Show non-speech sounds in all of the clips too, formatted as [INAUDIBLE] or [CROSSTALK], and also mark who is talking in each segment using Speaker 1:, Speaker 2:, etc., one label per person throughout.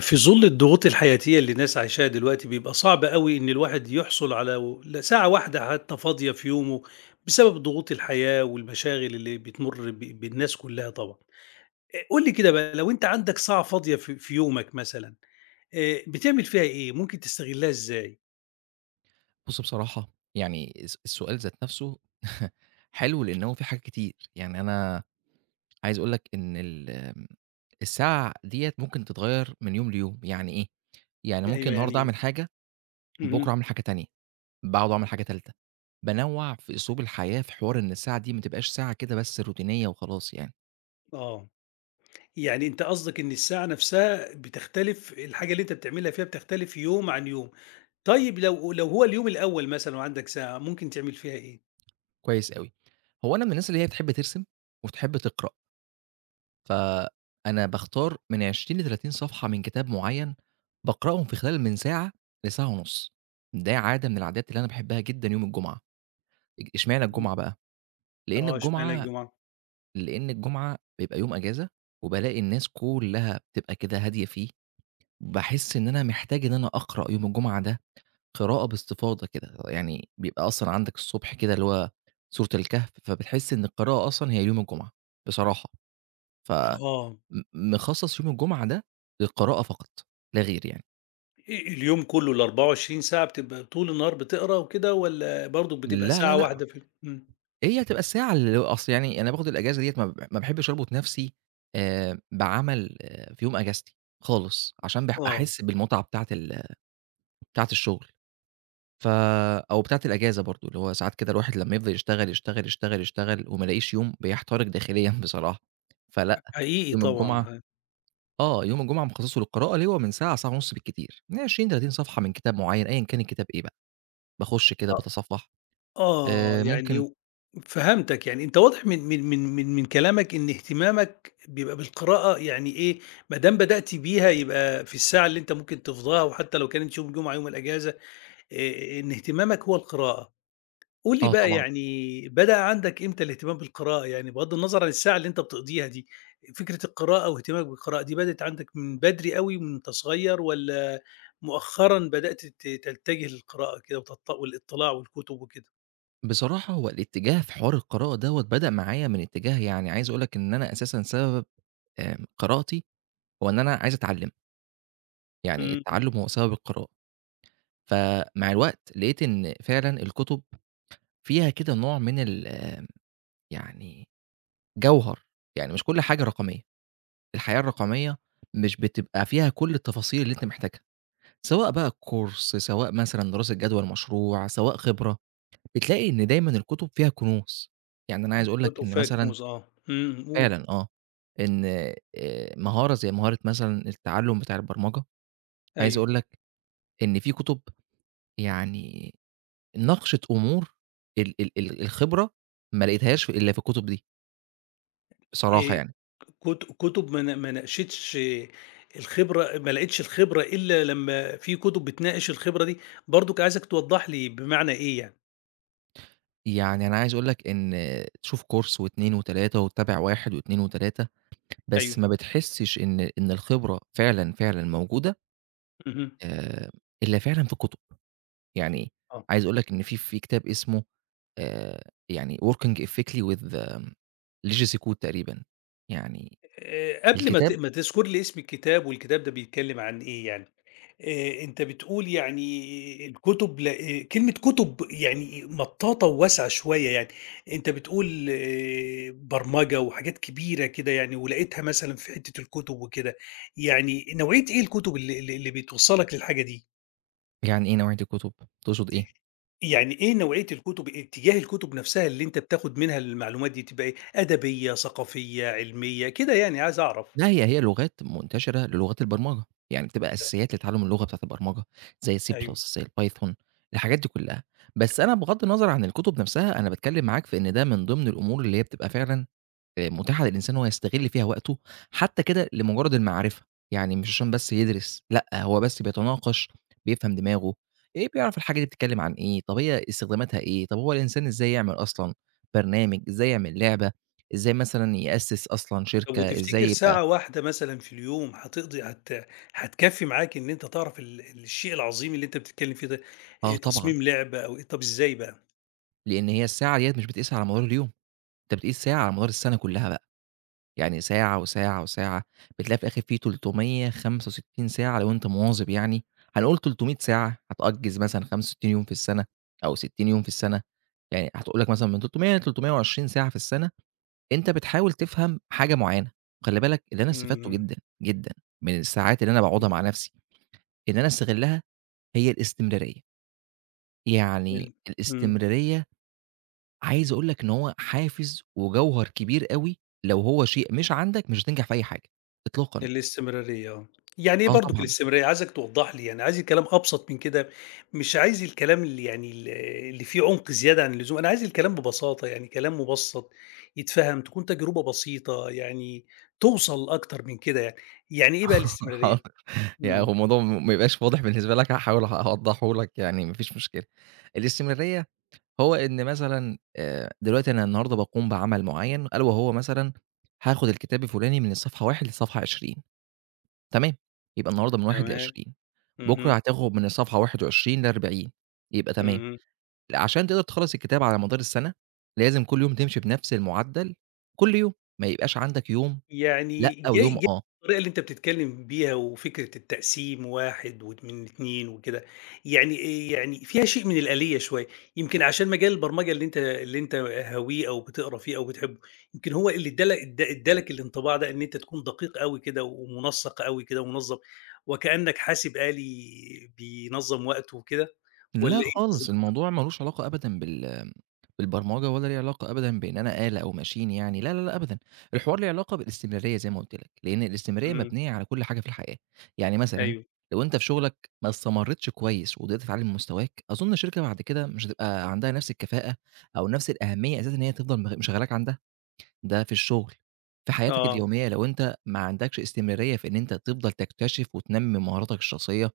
Speaker 1: في ظل الضغوط الحياتية اللي الناس عايشاها دلوقتي بيبقى صعب قوي إن الواحد يحصل على ساعة واحدة حتى فاضية في يومه بسبب ضغوط الحياة والمشاغل اللي بتمر بالناس كلها طبعا. إيه، قول لي كده بقى لو أنت عندك ساعة فاضية في يومك مثلا. إيه، بتعمل فيها إيه؟ ممكن تستغلها إزاي؟
Speaker 2: بُص، بصراحة يعني السؤال ذات نفسه [LAUGHS] حلو، لإن هو فيه حاجات كتير. يعني أنا عايز أقول لك إن ال آمم، الساعة ديّة ممكن تتغيّر من يوم ليوم، يعني إيه؟ يعني ممكن
Speaker 1: أيوه، يعني
Speaker 2: النهارده
Speaker 1: إيه؟
Speaker 2: أعمل حاجة، بُكرة
Speaker 1: مهم.
Speaker 2: أعمل حاجة تانية، بعده أعمل حاجة تالتة. بانوّع في أسلوب الحياة في حوار إن الساعة دي ما تبقاش ساعة كده بس روتينية وخلاص يعني.
Speaker 1: آه، يعني أنت قصدك إن الساعة نفسها بتختلف، الحاجة اللي أنت بتعملها فيها بتختلف يوم عن يوم. طيب لو هو اليوم الأول مثلا وعندك ساعة، ممكن تعمل فيها إيه؟
Speaker 2: كويس أوي. هو أنا من الناس اللي هي بتحب ترسم وتحب تقرأ. فأنا باختار من 20 ل30 صفحة من كتاب معيّن، باقرأهم في خلال من ساعة لساعة ونُص. ده عادة من العادات اللي أنا باحبها جدًا يوم الجمعة. إشمعنى الجمعة بقى؟ لإن
Speaker 1: آه، اشمعنى
Speaker 2: الجمعة
Speaker 1: الجمعة؟
Speaker 2: لإن الجمعة بيبقى يوم أجازة، وبالاقي الناس كلّها بتبقى كده هادية فيه. باحس إن أنا محتاج إن أنا أقرأ يوم الجمعة ده قراءة باستفاضة كده، يعني بيبقى أصلًا عندك الصبح كده اللي هو سورة الكهف، فبتحس إن القراءة أصلًا هي يوم الجمعة بصراحة. ف
Speaker 1: آه،
Speaker 2: م مخصّص يوم الجمعة ده للقراءة فقط، لا غير يعني.
Speaker 1: اليوم كلّه ال24 ساعة بتبقى طول النهار بتقرا وكده، والّا برضه بتبقى
Speaker 2: لا، لا،
Speaker 1: ساعة
Speaker 2: لأ،
Speaker 1: واحدة في ال إمم،
Speaker 2: هي هتبقى الساعة اللي أصل يعني أنا باخد الأجازة ديّة، ما باحبش أربط نَفْسي بعمل في يوم أجازتي خالص، عشان
Speaker 1: آه،
Speaker 2: أحس بالمتعة بتاعة بتاعة الشغل، ف أو بتاعة الأجازة برضه، اللي هو ساعات كده الواحد لمّا يفضل يشتغل، يشتغل، يشتغل، يشتغل وما يلاقيش يوم، بيحترق داخليًا [LAUGHS] بصراحة. فلأ،
Speaker 1: حقيقي
Speaker 2: يوم
Speaker 1: طبعًا.
Speaker 2: الجمعة
Speaker 1: ه
Speaker 2: آه، يوم الجمعة مخصّصه للقراءة اللي هو من ساعة، ساعة ونُص بالكتير، من 20، 30 صفحة من كتاب معيّن أيًا كان الكتاب إيه بقى. باخُش كده
Speaker 1: أ
Speaker 2: باتصفّح
Speaker 1: آه، يعني
Speaker 2: ممكن.
Speaker 1: و فهمتك، يعني أنت واضح من كلامك إن اهتمامك بيبقى بالقراءة يعني، إيه ما دام بدأت بيها يبقى في الساعة اللي أنت ممكن تفضاها وحتى لو كانت يوم الجمعة، يوم الأجازة، إن اهتمامك هو القراءة. قُل لي
Speaker 2: آه
Speaker 1: بقى،
Speaker 2: طبعًا.
Speaker 1: يعني بدأ عندك إمتى الاهتمام بالقراءة؟ يعني بغض النظر عن الساعة اللي أنت بتقضيها دي، فكرة القراءة واهتمامك بالقراءة دي بدأت عندك من بدري أوي من وأنت صغير، والّا مؤخرًا بدأت تتجه للقراءة كده والإطلاع والكتب وكده؟
Speaker 2: بصراحة هو الاتجاه في حوار القراءة دوّة بدأ معايا من اتجاه، يعني عايز أقول لك إن أنا أساسًا سبب قراءتي هو إن أنا عايز أتعلّم. يعني
Speaker 1: إمم. إمم.
Speaker 2: التعلُّم هو سبب القراءة. فمع الوقت لقيت إن فعلًا الكُتب فيها كده نوع من ال آه، يعني جَوهَر، يعني مش كل حاجة رقمية. الحياة الرقمية مش بتبقى فيها كل التفاصيل اللي أنت محتاجها، سواء بقى كورس، سواء مثلًا دراسة جدوى لمشروع، سواء خبرة. بتلاقي إن دايمًا الكتب فيها كنوز. يعني أنا عايز أقول لك
Speaker 1: كتب
Speaker 2: إن
Speaker 1: فيها
Speaker 2: مثلًا
Speaker 1: كنوز، آه، إمم، قُل.
Speaker 2: فعلًا آه، إن مهارة زي مهارة مثلًا التعلُّم بتاع البرمجة. عايز
Speaker 1: أيوه.
Speaker 2: أقول لك إن في كتب يعني ناقشت أمور ال ال ال الخبرة ما لقيتهاش إلا في الكتب دي بصراحة
Speaker 1: آآ
Speaker 2: يعني.
Speaker 1: كت كتب ما ناقشتش الخبرة، ما لقيتش الخبرة إلا لمّا في كتب بتناقش الخبرة دي، برضك عايزك توضح لي بمعنى إيه يعني؟
Speaker 2: يعني أنا عايز أقول لك إن تشوف كورس و2 و3 وتتابع 1 و2 و3، بس
Speaker 1: أيوه.
Speaker 2: ما بتحسّش إن الخبرة فعلًا، فعلًا موجودة
Speaker 1: اهم.
Speaker 2: آآ إلا فعلًا في الكتب. يعني
Speaker 1: آه.
Speaker 2: عايز أقول لك إن في كتاب اسمه آآ يعني working ethically with legacy code تقريبًا. يعني إمم.
Speaker 1: قبل
Speaker 2: الكتاب
Speaker 1: ما تذكُر لي اسم الكتاب والكتاب ده بيتكلّم عن إيه يعني، أنت بتقول يعني الكُتب ل كلمة كُتب يعني مطّاطة وواسعة شوية يعني، أنت بتقول برمجة وحاجات كبيرة كده يعني، ولقيتها مثلًا في حتّة الكُتب وكده، يعني نوعية إيه الكُتب اللي بتوصّلك للحاجة دي؟
Speaker 2: يعني إيه نوعية الكتب؟ تقصد إيه؟
Speaker 1: يعني إيه نوعية الكُتب، اتجاه الكُتب نَفْسها اللي أنت بتاخُد منها المعلومات دي، تبقى إيه، أدبية، ثقافية، علمية، كده؟ يعني عايز أعرف.
Speaker 2: لا، هي لغات منتشرة للغات البرمجة، يعني بتبقى أساسيات لتعلم اللغة بتاعة البرمجة زي C++،
Speaker 1: أيوه.
Speaker 2: زي الPython، الحاجات دي كلها. بس أنا بغض النظر عن الكتب نفسها، أنا باتكلم معاك في إن ده من ضمن الأمور اللي هي بتبقى فعلًا متاحة للإنسان إن هو يستغل فيها وقته، حتى كده لمجرد المعرفة. يعني مش عشان بس يدرس، لأ هو بس بيتناقش، بيفهم دماغه، إيه بيعرف الحاجة دي بتتكلم عن إيه، طب هي استخداماتها إيه، طب هو الإنسان إزاي يعمل أصلًا برنامج، إزاي يعمل لعبة، إزاي مثلًا يأسس أصلًا
Speaker 1: طب
Speaker 2: شركة،
Speaker 1: وتفتكر
Speaker 2: إزاي يبقى.
Speaker 1: ساعة واحدة مثلًا في اليوم هتقضي هتكفّي معاك إن أنت تعرف الشيء العظيم اللي أنت بتتكلم فيه ده،
Speaker 2: آه طبعًا.
Speaker 1: تصميم لعبة أو إيه؟ طب إزاي بقى؟
Speaker 2: لأن هي الساعة ديّة مش بتقيس على مدار اليوم، أنت بتقيس ساعة على مدار السنة كلها بقى. يعني ساعة، وساعة، وساعة، بتلاقي في الآخر في 365 ساعة لو أنت مواظب يعني. هنقول 300 ساعة هتأجّز مثلًا 65 يوم في السنة أو 60 يوم في السنة، يعني هتقول لك مثلًا من 300 ل320 ساعة في السنة أنت بتحاول تفهم حاجة معيّنة. وخلّي بالك اللي أنا استفدته
Speaker 1: إمم.
Speaker 2: جدًا، جدًا من الساعات اللي أنا باقعدها مع
Speaker 1: إمم.
Speaker 2: نفسي، إن أنا أستغلّها، هي الاستمرارية. يعني
Speaker 1: ال إمم،
Speaker 2: الاستمرارية عايز أقول لك إن هو حافز وجوهر كبير أوي. لو هو شيء مش عندك مش هتنجح في أي حاجة إطلاقًا.
Speaker 1: الاستمرارية، آه، يعني إيه
Speaker 2: آه
Speaker 1: برضك
Speaker 2: طبعًا.
Speaker 1: الاستمرارية؟ عايزك توضّح لي يعني، عايز الكلام أبسط من كده، مش عايز الكلام اللي يعني اللي فيه عمق زيادة عن اللزوم، أنا عايز الكلام ببساطة يعني، كلام مُبسّط يتفهم، تكون تجربة بسيطة يعني توصل أكتر من كده يعني، يعني إيه بقى
Speaker 2: [LAUGHS] حاضر.
Speaker 1: الاستمرارية؟
Speaker 2: يعني هو
Speaker 1: إمم.
Speaker 2: الموضوع ما يبقاش واضح بالنسبة لك، هاحاول أوضّحه لك يعني، ما فيش مشكلة. الاستمرارية هو إن مثلًا دلوقتي أنا النهارده باقوم بعمل معيّن ألا وهو مثلًا هاخُد الكتاب الفُلاني من الصفحة 1 للصفحة 20. تمام، يبقى النهارده من 1
Speaker 1: تمام.
Speaker 2: ل20، بُكرة
Speaker 1: اهم.
Speaker 2: هتاخُد من الصفحة 21 ل40 يبقى تمام.
Speaker 1: اهم.
Speaker 2: عشان تقدر تخلّص الكتاب على مدار السَنة، لازم كل يوم تمشي بنفس المُعدّل كل يوم، ما يبقاش عندك يوم
Speaker 1: يعني
Speaker 2: لأ
Speaker 1: جا
Speaker 2: ويوم
Speaker 1: جا
Speaker 2: آه.
Speaker 1: الطريقة اللي أنت بتتكلّم بيها وفكرة التقسيم، واحد من 2 وكده، يعني يعني فيها شيء من الآلية شوية، يمكن عشان مجال البرمجة اللي أنت هاويه أو بتقرا فيه أو بتحبه، يمكن هو اللي ادّى لك ادّى لك الانطباع ده إن أنت تكون دقيق أوي كده ومنسّق أوي كده ومنظّم، وكإنّك حاسب آلي بينظّم وقته وكده،
Speaker 2: لأ
Speaker 1: والّا إيه
Speaker 2: خالص،
Speaker 1: بالضبط؟
Speaker 2: الموضوع ما لوش علاقة أبدًا بالبرمجة، ولا ليه علاقة أبدًا بإن أنا آلة أو machine يعني. لا، لا، لأ أبدًا. الحوار ليه علاقة بالاستمرارية زي ما قُلت لك، لإن الاستمرارية
Speaker 1: إمم.
Speaker 2: مبنية على كل حاجة في الحياة. يعني مثلًا
Speaker 1: أيوه.
Speaker 2: لو أنت في شغلك ما استمرتش كويس وقدرت تعلّي من مستواك، أظن الشركة بعد كده مش هتبقى عندها نفس الكفاءة أو نفس الأهمية أساسًا إن هي تفضل مشغّلاك عندها. ده في الشغل. في حياتك
Speaker 1: آه.
Speaker 2: اليومية لو أنت ما عندكش استمرارية في إن أنت تفضل تكتشف وتنمّي مهاراتك الشخصية،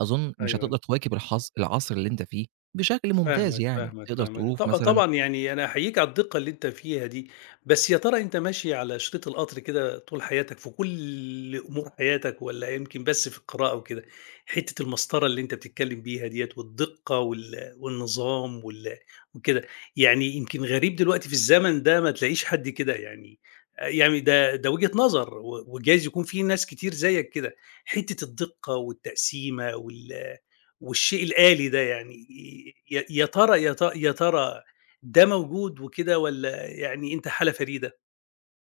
Speaker 2: أظن مش
Speaker 1: أيوه.
Speaker 2: هتقدر تواكب العصر اللي أنت فيه بشكل ممتاز
Speaker 1: فاهمك،
Speaker 2: يعني،
Speaker 1: فاهمك،
Speaker 2: تقدر
Speaker 1: فاهمك.
Speaker 2: تروف مثلًا.
Speaker 1: طبعًا يعني أنا أحييك على الدقة اللي أنت فيها دي، بس يا ترى أنت ماشي على شريط القطر كده طول حياتك في كل أمور حياتك، والّا يمكن بس في القراءة وكده؟ حتة المسطرة اللي أنت بتتكلم بيها ديّة، والدقة والنظام وكده، يعني يمكن غريب دلوقتي في الزمن ده ما تلاقيش حد كده يعني، ده وجهة نظر وجايز يكون في ناس كتير زيك كده، حتة الدقة والتقسيمة والشيء الآلي ده يعني، ي ي يا ترى يا ت يا ترى ده موجود وكده والّا يعني أنت حالة فريدة،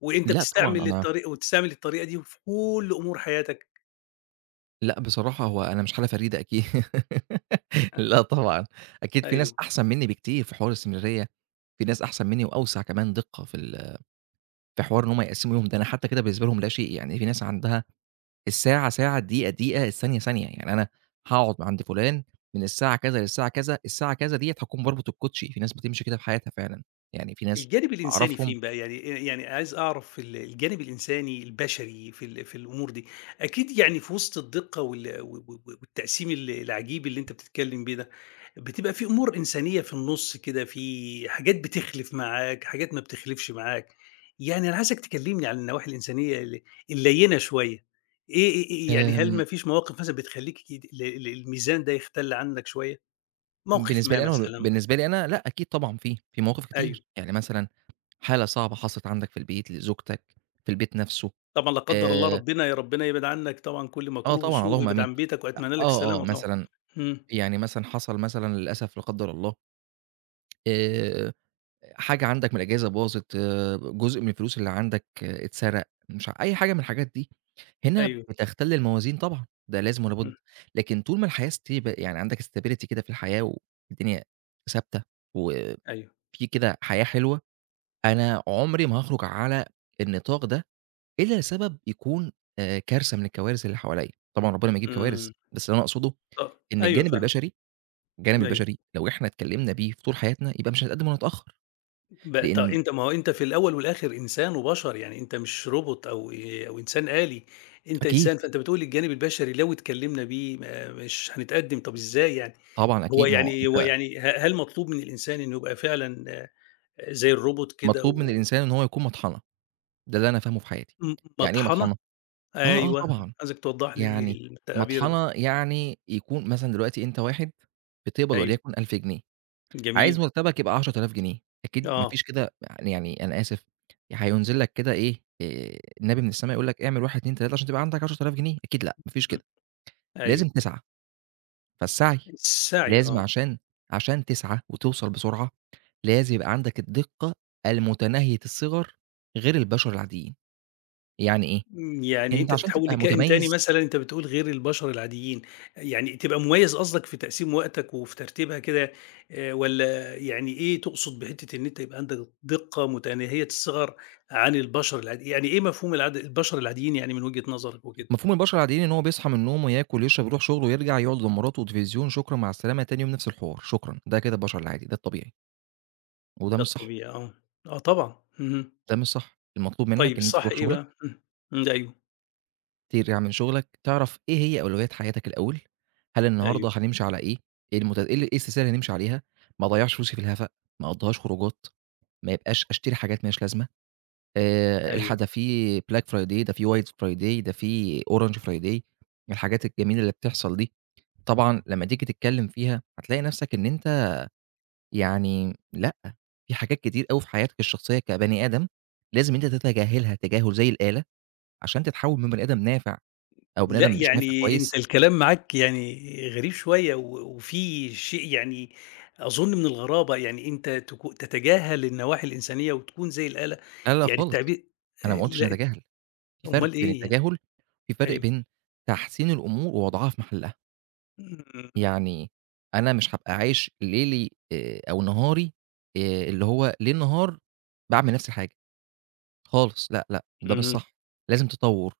Speaker 1: وأنت
Speaker 2: لأ طبعًا،
Speaker 1: بتستعمل
Speaker 2: أنا
Speaker 1: الطريقة دي في كل أمور حياتك؟
Speaker 2: لأ بصراحة هو أنا مش حالة فريدة أكيد. [LAUGHS] لأ طبعًا. أكيد في ناس
Speaker 1: أيوه.
Speaker 2: أحسن منّي بكتير في حوار الاستمرارية، في ناس أحسن منّي وأوسع كمان دِقّة في في حوار إن هُم يقسّموا يومهم. ده أنا حتى كده بالنسبة لهم لا شيء. يعني في ناس عندها الساعة ساعة، الدقيقة دقيقة، الثانية ثانية، يعني أنا هاقعد عند فلان من الساعة كذا للساعة كذا، الساعة كذا ديّة هاكون باربط الكوتشي. في ناس بتمشي كده في حياتها فعلًا. يعني في ناس
Speaker 1: الجانب الإنساني
Speaker 2: أعرفهم.
Speaker 1: فين بقى؟ يعني عايز أعرف الجانب الإنساني البشري في في الأمور دي، أكيد يعني في وسط الدقة وال و و والتقسيم العجيب اللي أنت بتتكلم بيه ده، بتبقى في أمور إنسانية في النُص كده، في حاجات بتخلِف معاك، حاجات ما بتخلِفش معاك، يعني أنا عايزك تكلمني عن النواحي الإنسانية الليّنة شوية، إيه يعني، هل
Speaker 2: آمم،
Speaker 1: ما فيش مواقف مثلًا بتخلّيك ال ال الميزان ده يختل عنك شوية؟ موقف
Speaker 2: بالنسبة
Speaker 1: ما
Speaker 2: لي أنا
Speaker 1: مثلًا؟
Speaker 2: بالنسبة لي أنا لأ، أكيد طبعًا في مواقف
Speaker 1: أيوه.
Speaker 2: كتير. يعني مثلًا حالة صعبة حصلت عندك في البيت لزوجتك، في البيت نفسه.
Speaker 1: طبعًا لا قدّر الله،
Speaker 2: آآ
Speaker 1: ربنا يا ربنا يبعد عنّك طبعًا كل
Speaker 2: آه
Speaker 1: مكروه
Speaker 2: طبعًا،
Speaker 1: وسوء،
Speaker 2: اللهم
Speaker 1: ويبعد
Speaker 2: آمين.
Speaker 1: عن بيتك، وأتمنى لك
Speaker 2: آه، آه،
Speaker 1: السلامة طبعًا.
Speaker 2: مثلًا،
Speaker 1: إمم.
Speaker 2: يعني مثلًا حصل مثلًا للأسف، لا قدر الله، آآ حاجة عندك من الأجهزة باظت، آه، جزء من الفلوس اللي عندك آه، اتسرق، مش أي حاجة من الحاجات دي. هنا
Speaker 1: أيوه.
Speaker 2: بتختل الموازين طبعًا، ده لازم ولا بُد.
Speaker 1: إمم.
Speaker 2: لكن طول ما الحياة ستيب يعني عندك stability كده في الحياة والدنيا ثابتة وفي
Speaker 1: أيوه.
Speaker 2: كده حياة حلوة، أنا عمري ما هاخرج على النطاق ده إلا لسبب يكون كارثة من الكوارث اللي حواليّا. طبعًا ربنا ما يجيب كوارث.
Speaker 1: إمم.
Speaker 2: بس اللي أنا أقصده إن
Speaker 1: أيوه
Speaker 2: الجانب
Speaker 1: فاهمك،
Speaker 2: البشري، الجانب
Speaker 1: أيوه.
Speaker 2: البشري لو إحنا اتكلمنا بيه في طول حياتنا يبقى مش هنتقدم ولا نتأخر،
Speaker 1: ب ط
Speaker 2: لإن
Speaker 1: أنت، ما هو أنت في الأول والآخر إنسان وبشر، يعني آنت مش روبوت أو إنسان آلي، أنت
Speaker 2: أكيد.
Speaker 1: إنسان، فأنت بتقول الجانب البشري لو اتكلّمنا بيه ما مش هنتقدّم، طب إزاي يعني؟
Speaker 2: طبعًا
Speaker 1: هو
Speaker 2: أكيد. ما هو
Speaker 1: يعني هو
Speaker 2: أنت
Speaker 1: يعني ه هل مطلوب من الإنسان إنه يبقى فعلًا آه، زي الروبوت كده
Speaker 2: مطلوب من
Speaker 1: و
Speaker 2: الإنسان إن هو يكون مطحنة، ده اللي أنا فاهمه في حياتي.
Speaker 1: م
Speaker 2: يعني إيه
Speaker 1: مطحنة؟
Speaker 2: مطحنة؟ آه، آه
Speaker 1: أيوه،
Speaker 2: طبعًا.
Speaker 1: عايزك توضّح لي
Speaker 2: يعني
Speaker 1: التعبير ده،
Speaker 2: مطحنة يعني يكون مثلًا دلوقتي أنت واحد بتقبض
Speaker 1: أيوه،
Speaker 2: وليكن 1000 جنيه، عايز
Speaker 1: جميل،
Speaker 2: مرتبك يبقى 10,000 جنيه. أكيد ما
Speaker 1: آه،
Speaker 2: فيش كده يعني، يعني أنا آسف، هينزل لك كده إيه، النبي من السماء يقول لك اعمل 1، 2، 3 عشان تبقى عندك 10,000 جنيه؟ أكيد لأ، ما فيش
Speaker 1: اهم،
Speaker 2: كده. لازم
Speaker 1: أيوه،
Speaker 2: تسعى. فالسعي
Speaker 1: السعي،
Speaker 2: لازم،
Speaker 1: آه.
Speaker 2: عشان تسعى وتوصل بسرعة، لازم يبقى عندك الدقة المتناهية الصِغَر غير البشر العاديين. يعني إيه؟
Speaker 1: يعني
Speaker 2: أنت
Speaker 1: أنت
Speaker 2: عشان
Speaker 1: تتحوّل
Speaker 2: تبقى
Speaker 1: لكائن تاني
Speaker 2: متميّز.
Speaker 1: مثلًا؟ أنت بتقول غير البشر العاديين، يعني تبقى مميّز قصدك في تقسيم وقتك وفي ترتيبها كده، والّا يعني إيه تقصد بحتّة إن أنت يبقى عندك دقة متناهية الصغر عن البشر العادي؟ يعني إيه مفهوم البشر العاديين يعني من وجهة نظرك وكده؟
Speaker 2: مفهوم البشر العاديين إن هو بيصحى من نومه، ياكل، يشرب، يروح شغله، ويرجع يقعد قدام مراته وتلفزيون، شكرًا مع السلامة، تاني يوم نفس الحوار، شكرًا. ده كده البشر العادي، ده الطبيعي، وده
Speaker 1: ده
Speaker 2: مش صح.
Speaker 1: الطبيعي، آه، آه طبعًا، اهم.
Speaker 2: ده مش صح. المطلوب
Speaker 1: طيب
Speaker 2: منّك إن أنت
Speaker 1: الصح
Speaker 2: تروح
Speaker 1: إيه
Speaker 2: شغلك،
Speaker 1: بقى؟ إمم. إمم. أيوه.
Speaker 2: ترجع من شغلك، تعرف إيه هي أولويات حياتك الأول. هل
Speaker 1: أيوه.
Speaker 2: النهارده هنمشي على إيه؟ إيه المت إيه ال إيه السلسلة اللي هنمشي عليها، ما أضيّعش فلوسي في الهَفَا، ما أقضّيهاش خروجات، ما يبقاش أشتري حاجات ما لهاش لازمة. الحق
Speaker 1: أيوه.
Speaker 2: ده في Black Friday، ده في White Friday، ده في Orange Friday، الحاجات الجميلة اللي بتحصل دي. طبعًا لمّا تيجي تتكلم فيها هتلاقي نفسك إن أنت يعني لأ. في حاجات كتير أوي في حياتك الشخصية كبني آدم لازم أنت تتجاهلها تجاهل زي الآلة، عشان تتحول من بني آدم نافع أو بني آدم
Speaker 1: لأ،
Speaker 2: مش نافع
Speaker 1: يعني
Speaker 2: كويس.
Speaker 1: أنت الكلام معاك يعني غريب شوية وفيه شيء يعني، أظُن من الغرابة، يعني أنت تتجاهل النواحي الإنسانية وتكون زي الآلة،
Speaker 2: لا، لا
Speaker 1: يعني
Speaker 2: خالص،
Speaker 1: التعبير
Speaker 2: أنا ما قُلتش
Speaker 1: لأ،
Speaker 2: نتجاهل، في فرق
Speaker 1: أُمّال
Speaker 2: بين
Speaker 1: إيه يعني،
Speaker 2: التجاهل، في فرق
Speaker 1: أيوه،
Speaker 2: بين تحسين الأمور ووضعها في محلها.
Speaker 1: إمم،
Speaker 2: يعني أنا مش هابقى عايش ليلي أو نهاري اللي هو ليل نهار باعمل نفس الحاجة، خالص لأ، لأ، ده مش
Speaker 1: اهم،
Speaker 2: صح. لازم تطوّر.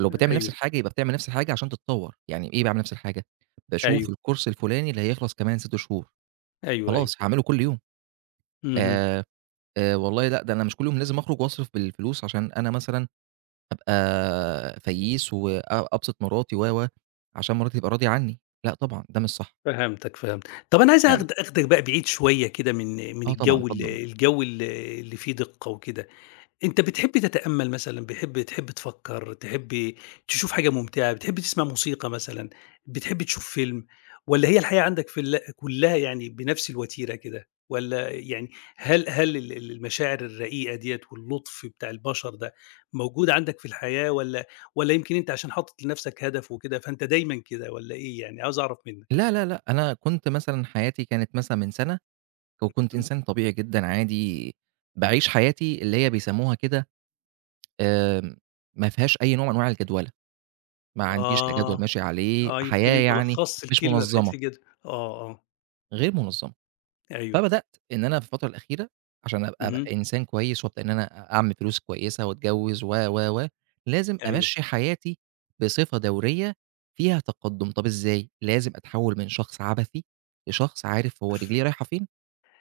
Speaker 2: ولو بتعمل نفس
Speaker 1: أيوه،
Speaker 2: الحاجة يبقى بتعمل نفس الحاجة عشان تتطوّر. يعني إيه باعمل نفس الحاجة؟ باشوف
Speaker 1: أيوه،
Speaker 2: الكورس الفلاني اللي هيخلص كمان 6 شهور،
Speaker 1: أيوه، أيوه،
Speaker 2: خلاص هاعمله كل يوم.
Speaker 1: اهم.
Speaker 2: آآ، والله لأ، ده أنا مش كل يوم لازم أخرج وأصرف بالفلوس عشان أنا مثلًا أبقى فييس أبسط مراتي و، و، عشان مراتي تبقى راضية عني، لأ طبعًا، ده مش صح.
Speaker 1: فهمتك، فهمتك. طَب أنا عايز
Speaker 2: يعني
Speaker 1: آخدك بقى بعيد شوية كده من
Speaker 2: آه طبعًا،
Speaker 1: الجَو ال
Speaker 2: اتفضل.
Speaker 1: الجَو ال اللي فيه دِقّة وكده. أنت بتحب تتأمّل مثلًا، تحب تفكّر، تحب تشوف حاجة ممتعة، بتحب تسمع موسيقى مثلًا، بتحب تشوف فيلم، والّا هي الحياة عندك في ال كلّها يعني بنفس الوتيرة كده؟ والّا يعني هل ال ال المشاعر الرقيقة ديّة واللطف بتاع البشر ده موجود عندك في الحياة، والّا يمكن أنت عشان حاطط لنفسك هدف وكده فأنت دايمًا كده، والّا إيه يعني؟ عاوز أعرف منّك.
Speaker 2: لا، لا، لأ، أنا كنت مثلًا حياتي كانت مثلًا من سَنة، وكنت
Speaker 1: إمم.
Speaker 2: إنسان طبيعي جدًا عادي، باعيش حياتي اللي هي بيسموها كده آمم، ما فيهاش أي نوع من أنواع الجدولة، ما عنديش لا جدول
Speaker 1: آه،
Speaker 2: ماشي عليه،
Speaker 1: آه، يمكن
Speaker 2: حياة
Speaker 1: أنت
Speaker 2: يعني
Speaker 1: لخّصت
Speaker 2: مش
Speaker 1: الكلمة في
Speaker 2: منظمة،
Speaker 1: حتّة كده، آه، آه،
Speaker 2: غير منظمة.
Speaker 1: أيوه.
Speaker 2: فبدأت إن أنا في الفترة الأخيرة عشان أبقى
Speaker 1: اهم،
Speaker 2: إنسان كويس وأبدأ إن أنا أعمل فلوس كويسة وأتجوّز و، و، و، لازم
Speaker 1: أيوه.
Speaker 2: أمشّي حياتي بصفة دورية فيها تقدُّم. طَب إزاي؟ لازم أتحوّل من شخص عبثي لشخص عارف هو رجليه رايحة فين،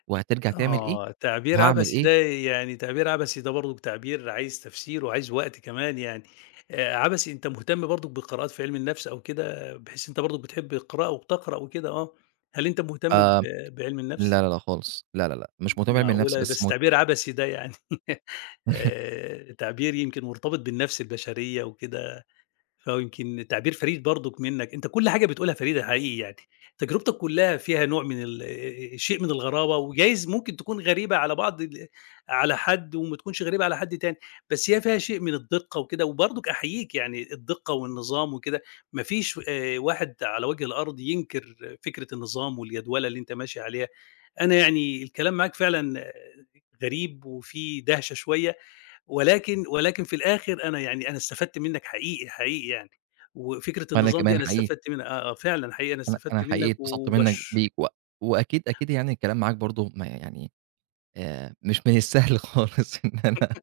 Speaker 2: وهترجع تعمل إيه،
Speaker 1: آه،
Speaker 2: وهاعمل إيه.
Speaker 1: تعبير عبثي ده برضُك، تعبير عايز تفسير وعايز وقت كمان يعني، عبثي، أنت مهتم برضُك بالقراءات في علم النفس أو كده، بحيث أنت برضُك بتحب القراءة وبتقرأ وكده، آه، هل أنت مهتم
Speaker 2: آآ
Speaker 1: بعلم النفس؟
Speaker 2: لا، لا، لا خالص، لا، لا، لأ، مش متابع من نفسي
Speaker 1: معقولة!
Speaker 2: بس
Speaker 1: بس تعبير عبثي ده يعني [LAUGHS]
Speaker 2: [LAUGHS]
Speaker 1: تعبير يمكن مرتبط بالنفس البشرية وكده. آه، يمكن تعبير فريد برضُك منّك، أنت كل حاجة بتقولها فريدة حقيقي يعني، تجربتك كلّها فيها نوع من ال شيء من الغرابة، وجايز ممكن تكون غريبة على بعض ال على حد وما تكونش غريبة على حد تاني، بس هي فيها شيء من الدِّقة وكده، وبرضُك أحييك يعني الدِّقة والنظام وكده، ما فيش واحد على وجه الأرض ينكر فكرة النظام والجدولة اللي أنت ماشي عليها، أنا يعني الكلام معاك فعلًا آه، غريب وفيه دهشة شوية. ولكن في الآخر أنا يعني أنا استفدت منّك حقيقي، حقيقي يعني، وفكرة
Speaker 2: وأنا
Speaker 1: النظام دي
Speaker 2: كمان
Speaker 1: أنا
Speaker 2: حقيقي،
Speaker 1: استفدت منها، آه، آه، فعلًا حقيقي أنا
Speaker 2: أنا
Speaker 1: استفدت
Speaker 2: حقيقي
Speaker 1: منّك
Speaker 2: اتبسطت منك
Speaker 1: وباشكرك
Speaker 2: بيك وأكيد، أكيد يعني الكلام معاك برضه ما يعني مش من السهل [LAUGHS] خالص إن أنا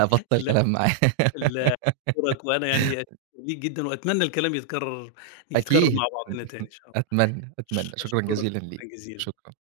Speaker 2: أبطّل كلام معاه
Speaker 1: لدورك.
Speaker 2: [LAUGHS]
Speaker 1: [LAUGHS] وأنا يعني أشكرك ليك جدًا، وأتمنى الكلام يتكرر
Speaker 2: أكيد،
Speaker 1: مع بعضنا تاني إن شاء الله.
Speaker 2: أتمنى، أتمنى، شكرًا
Speaker 1: أشكرك
Speaker 2: جزيلًا ليك،
Speaker 1: شكرًا جزيلًا.
Speaker 2: شكرًا.